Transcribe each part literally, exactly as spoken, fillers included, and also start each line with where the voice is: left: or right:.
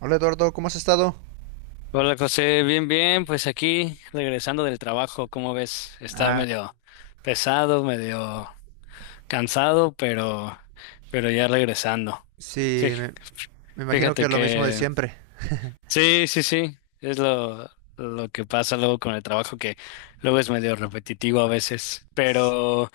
right: Hola Eduardo, ¿cómo has estado?
left: Hola José, bien, bien, pues aquí regresando del trabajo, ¿cómo ves? Estaba
right: Ah,
left: medio pesado, medio cansado, pero, pero ya regresando.
right: sí,
left: Fí-
right: me, me imagino que
left: Fíjate
right: es lo mismo de
left: que
right: siempre.
left: sí, sí, sí, es lo, lo que pasa luego con el trabajo, que luego es medio repetitivo a veces, pero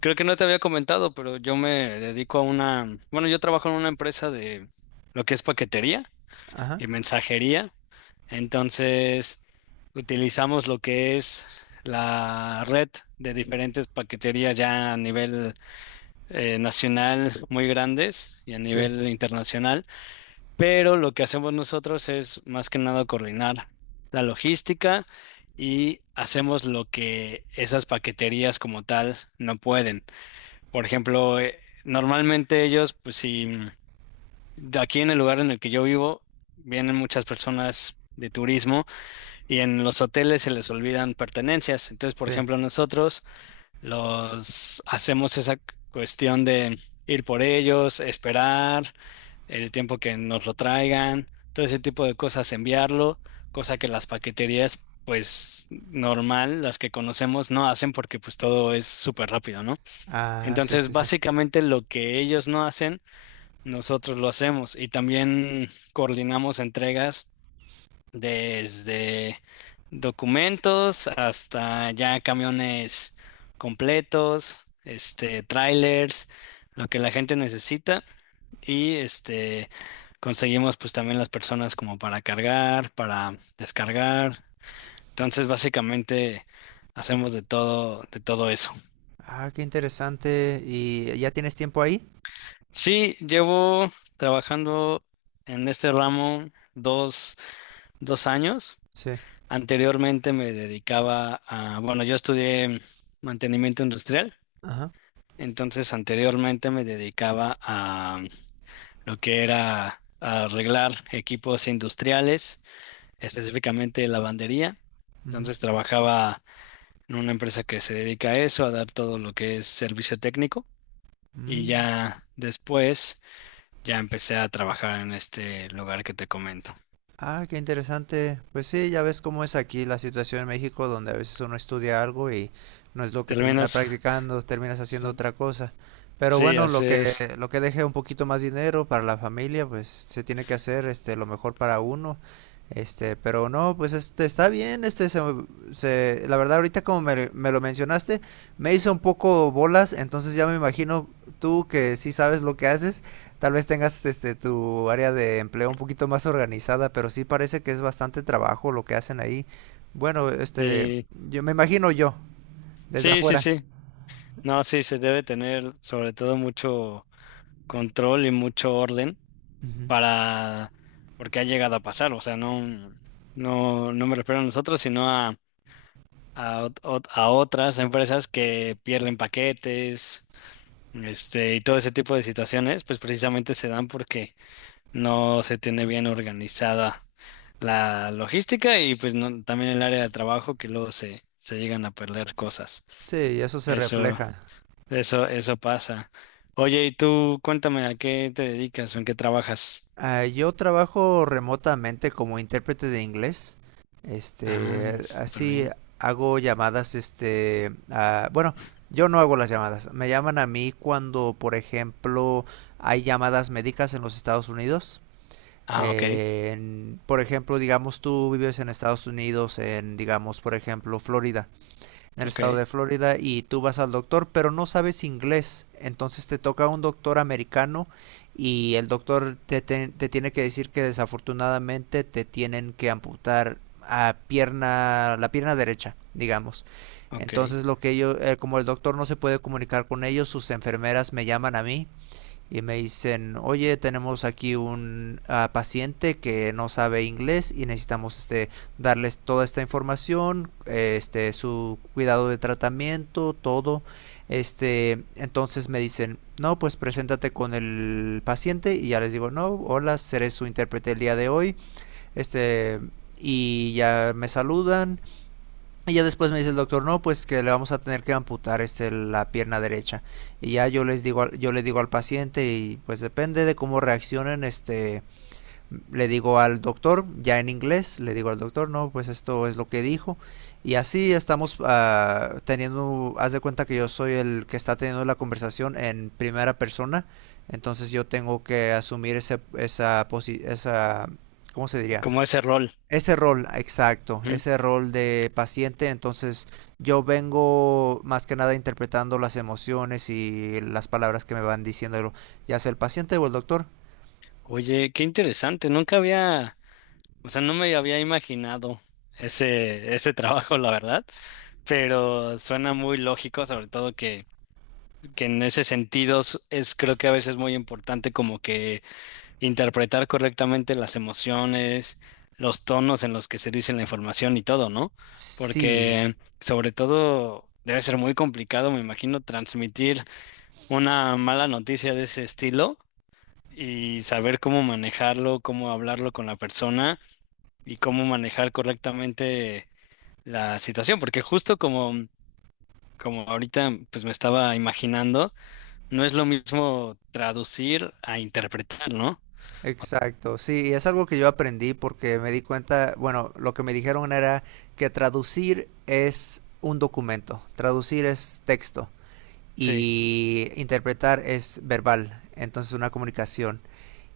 left: creo que no te había comentado, pero yo me dedico a una, bueno, yo trabajo en una empresa de lo que es paquetería
right: Ajá,
left: y mensajería. Entonces, utilizamos lo que es la red de diferentes paqueterías ya a nivel eh, nacional muy grandes y a
right: sí,
left: nivel internacional, pero lo que hacemos nosotros es más que nada coordinar la logística y hacemos lo que esas paqueterías como tal no pueden. Por ejemplo, eh, normalmente ellos, pues si de aquí en el lugar en el que yo vivo, vienen muchas personas de turismo. Y en los hoteles se les olvidan pertenencias. Entonces, por
right: sí.
left: ejemplo, nosotros los hacemos esa cuestión de ir por ellos, esperar el tiempo que nos lo traigan, todo ese tipo de cosas, enviarlo, cosa que las paqueterías, pues normal, las que conocemos, no hacen porque pues todo es súper rápido, ¿no?
right: Ah, sí,
left: Entonces,
right: sí, sí.
left: básicamente lo que ellos no hacen, nosotros lo hacemos y también coordinamos entregas desde documentos hasta ya camiones completos, este, trailers, lo que la gente necesita y este conseguimos pues también las personas como para cargar, para descargar. Entonces, básicamente hacemos de todo, de todo eso.
right: Ah, qué interesante. ¿Y ya tienes tiempo ahí?
left: Sí, llevo trabajando en este ramo dos, dos años.
right: Sí.
left: Anteriormente me dedicaba a, bueno, yo estudié mantenimiento industrial,
right: Ajá.
left: entonces anteriormente me dedicaba a lo que era arreglar equipos industriales, específicamente lavandería.
right: Ujú.
left: Entonces trabajaba en una empresa que se dedica a eso, a dar todo lo que es servicio técnico. Y
right: Mm.
left: ya después, ya empecé a trabajar en este lugar que te comento.
right: Ah, qué interesante. Pues sí, ya ves cómo es aquí la situación en México, donde a veces uno estudia algo y no es lo que termina
left: ¿Terminas?
right: practicando, terminas haciendo
left: Sí,
right: otra cosa. Pero
left: sí,
right: bueno, lo
left: así
right: que
left: es.
right: lo que deje un poquito más dinero para la familia, pues se tiene que hacer este lo mejor para uno. Este, pero no, pues este está bien, este se, se- la verdad ahorita como me, me lo mencionaste, me hizo un poco bolas, entonces ya me imagino tú que sí sabes lo que haces. Tal vez tengas este tu área de empleo un poquito más organizada, pero sí parece que es bastante trabajo lo que hacen ahí. Bueno, este,
left: Sí,
right: yo me imagino yo, desde
left: sí, sí,
right: afuera.
left: sí. No, sí, se debe tener sobre todo mucho control y mucho orden
right: Ujú.
left: para, porque ha llegado a pasar, o sea, no, no, no me refiero a nosotros, sino a, a, ot- ot- a otras empresas que pierden paquetes, este, y todo ese tipo de situaciones, pues precisamente se dan porque no se tiene bien organizada la logística y pues no- también el área de trabajo que luego se, se llegan a perder cosas.
right: Sí, eso se
left: Eso.
right: refleja.
left: Eso, eso pasa. Oye, y tú cuéntame a qué te dedicas o en qué trabajas.
right: Ah, yo trabajo remotamente como intérprete de inglés.
left: Ah,
right: Este,
left: súper
right: así
left: bien.
right: hago llamadas, este, a- bueno, yo no hago las llamadas. Me llaman a mí cuando, por ejemplo, hay llamadas médicas en los Estados Unidos.
left: Ah, ok,
right: Eh, en- por ejemplo, digamos tú vives en Estados Unidos, en, digamos, por ejemplo, Florida, en el
left: ok,
right: estado de Florida, y tú vas al doctor, pero no sabes inglés. Entonces te toca un doctor americano y el doctor te, te- te tiene que decir que desafortunadamente te tienen que amputar a pierna, la pierna derecha, digamos.
left: ok.
right: Entonces lo que ellos, eh, como el doctor no se puede comunicar con ellos, sus enfermeras me llaman a mí y me dicen, oye, tenemos aquí un ah, paciente que no sabe inglés y necesitamos este, darles toda esta información, eh, este, su cuidado de tratamiento, todo. Este, entonces me dicen, no, pues preséntate con el paciente y ya les digo, no, hola, seré su intérprete el día de hoy. Este, y ya me saludan y ya después me dice el doctor, no, pues que le vamos a tener que amputar este la pierna derecha. Y ya yo les digo, yo le digo al paciente y pues depende de cómo reaccionen, este, le digo al doctor, ya en inglés, le digo al doctor, no, pues esto es lo que dijo. Y así estamos ah, teniendo, haz de cuenta que yo soy el que está teniendo la conversación en primera persona, entonces yo tengo que asumir ese, esa, posi- esa, ¿cómo se diría?
left: Como ese rol.
right: Ese rol, exacto,
left: Ujú.
right: ese rol de paciente, entonces yo vengo más que nada interpretando las emociones y las palabras que me van diciendo, ya sea el paciente o el doctor.
left: Oye, qué interesante. Nunca había, o sea, no me había imaginado ese, ese trabajo, la verdad. Pero suena muy lógico, sobre todo que, que en ese sentido es es creo que a veces muy importante como que interpretar correctamente las emociones, los tonos en los que se dice la información y todo, ¿no?
right: Sí,
left: Porque sobre todo debe ser muy complicado, me imagino, transmitir una mala noticia de ese estilo y saber cómo manejarlo, cómo hablarlo con la persona y cómo manejar correctamente la situación, porque justo como como ahorita pues me estaba imaginando, no es lo mismo traducir a interpretar, ¿no?
right: exacto, sí, y es algo que yo aprendí porque me di cuenta, bueno, lo que me dijeron era que traducir es un documento, traducir es texto
left: Sí,
right: y interpretar es verbal, entonces una comunicación.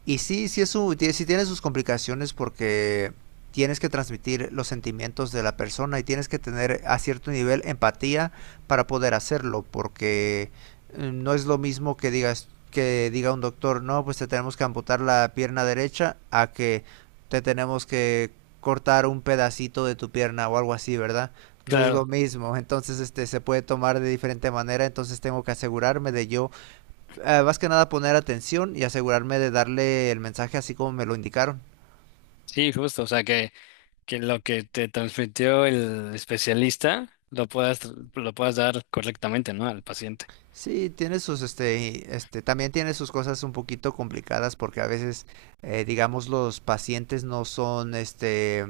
right: Y sí, sí, es un, sí tiene sus complicaciones porque tienes que transmitir los sentimientos de la persona y tienes que tener a cierto nivel empatía para poder hacerlo, porque eh, no es lo mismo que digas que diga un doctor, no, pues te tenemos que amputar la pierna derecha a que te tenemos que cortar un pedacito de tu pierna o algo así, ¿verdad? No es lo
left: claro.
right: mismo, entonces este se puede tomar de diferente manera, entonces tengo que asegurarme de yo eh, más que nada poner atención y asegurarme de darle el mensaje así como me lo indicaron.
left: Sí, justo, o sea que, que lo que te transmitió el especialista lo puedas, lo puedas dar correctamente, ¿no? Al paciente.
right: Sí, tiene sus, este, este, también tiene sus cosas un poquito complicadas porque a veces, eh, digamos, los pacientes no son, este,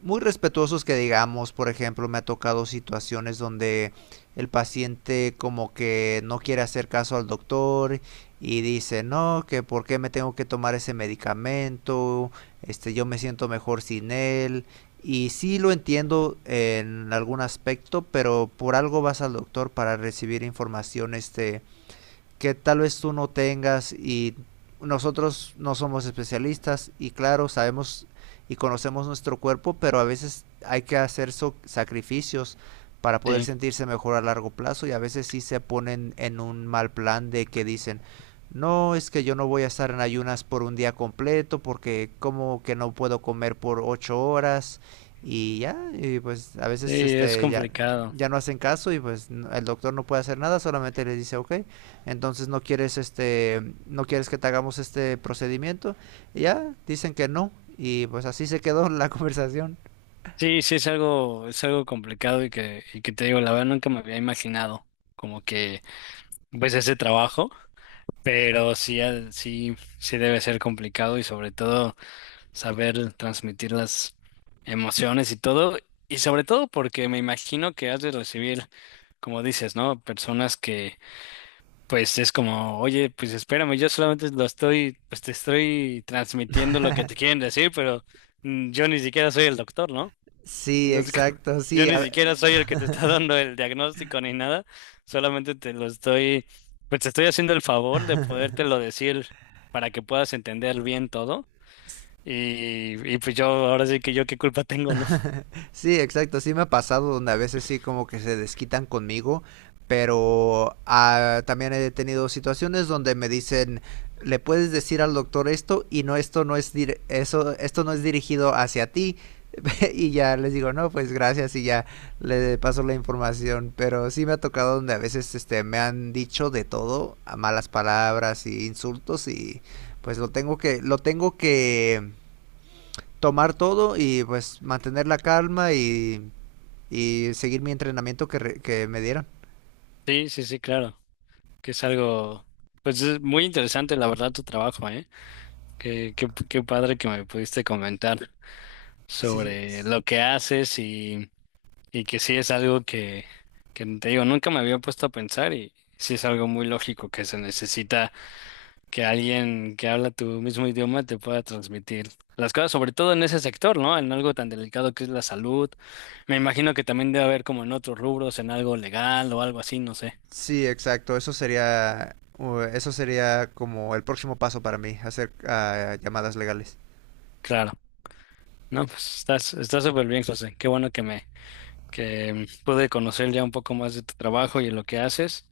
right: muy respetuosos que digamos, por ejemplo, me ha tocado situaciones donde el paciente como que no quiere hacer caso al doctor y dice, no, que por qué me tengo que tomar ese medicamento, este, yo me siento mejor sin él. Y sí lo entiendo en algún aspecto, pero por algo vas al doctor para recibir información este, que tal vez tú no tengas y nosotros no somos especialistas y claro, sabemos y conocemos nuestro cuerpo, pero a veces hay que hacer so sacrificios para poder
left: Sí,
right: sentirse mejor a largo plazo y a veces sí se ponen en un mal plan de que dicen, no, es que yo no voy a estar en ayunas por un día completo porque como que no puedo comer por ocho horas y ya, y pues a
left: sí,
right: veces
left: es
right: este ya,
left: complicado.
right: ya no hacen caso y pues n- el doctor no puede hacer nada, solamente les dice, ok, entonces no quieres este no quieres que te hagamos este procedimiento y ya dicen que no y pues así se quedó la conversación.
left: Sí, sí, es algo, es algo complicado y que, y que te digo, la verdad nunca me había imaginado como que pues ese trabajo, pero sí, al- sí, sí debe ser complicado y sobre todo saber transmitir las emociones y todo, y sobre todo porque me imagino que has de recibir, como dices, ¿no? Personas que pues es como, oye, pues espérame, yo solamente lo estoy, pues te estoy transmitiendo lo que te quieren decir, pero mm, yo ni siquiera soy el doctor, ¿no?
right: Sí,
left: Entonces, como,
right: exacto,
left: yo
right: sí.
left: ni
right: a-
left: siquiera soy el que te está dando el diagnóstico ni nada, solamente te lo estoy, pues te estoy haciendo el favor de podértelo decir para que puedas entender bien todo. Y, y pues yo, ahora sí que yo qué culpa tengo, ¿no?
right: Sí, exacto, sí me ha pasado donde a veces sí como que se desquitan conmigo, pero ah, también he tenido situaciones donde me dicen, le puedes decir al doctor esto y no esto no es dir- eso esto no es dirigido hacia ti y ya les digo, no, pues gracias y ya le paso la información, pero sí me ha tocado donde a veces este me han dicho de todo, a malas palabras y insultos y pues lo tengo que lo tengo que tomar todo y pues mantener la calma y y seguir mi entrenamiento que, re- que me dieron.
left: Sí, sí, sí, claro, que es algo, pues es muy interesante, la verdad, tu trabajo, ¿eh? Qué, qué, qué padre que me pudiste comentar
right: Sí,
left: sobre
right: sí.
left: lo que haces y, y que sí es algo que, que te digo, nunca me había puesto a pensar y sí es algo muy lógico que se necesita que alguien que habla tu mismo idioma te pueda transmitir las cosas, sobre todo en ese sector, ¿no? En algo tan delicado que es la salud. Me imagino que también debe haber como en otros rubros, en algo legal o algo así, no sé.
right: Sí, exacto. Eso sería, uh, eso sería como el próximo paso para mí, hacer ah, llamadas legales.
left: Claro. No, pues estás, estás súper bien, José. Qué bueno que me que mm, pude conocer ya un poco más de tu trabajo y de lo que haces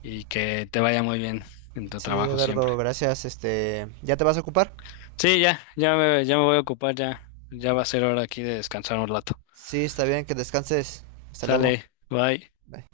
left: y que te vaya muy bien en tu
right: Sí,
left: trabajo siempre.
right: Eduardo, gracias. Este, ¿ya te vas a ocupar?
left: Sí, ya, ya me, ya me voy a ocupar, ya, ya va a ser hora aquí de descansar un rato.
right: Sí, está bien, que descanses. Hasta luego.
left: Sale, bye.
right: Bye.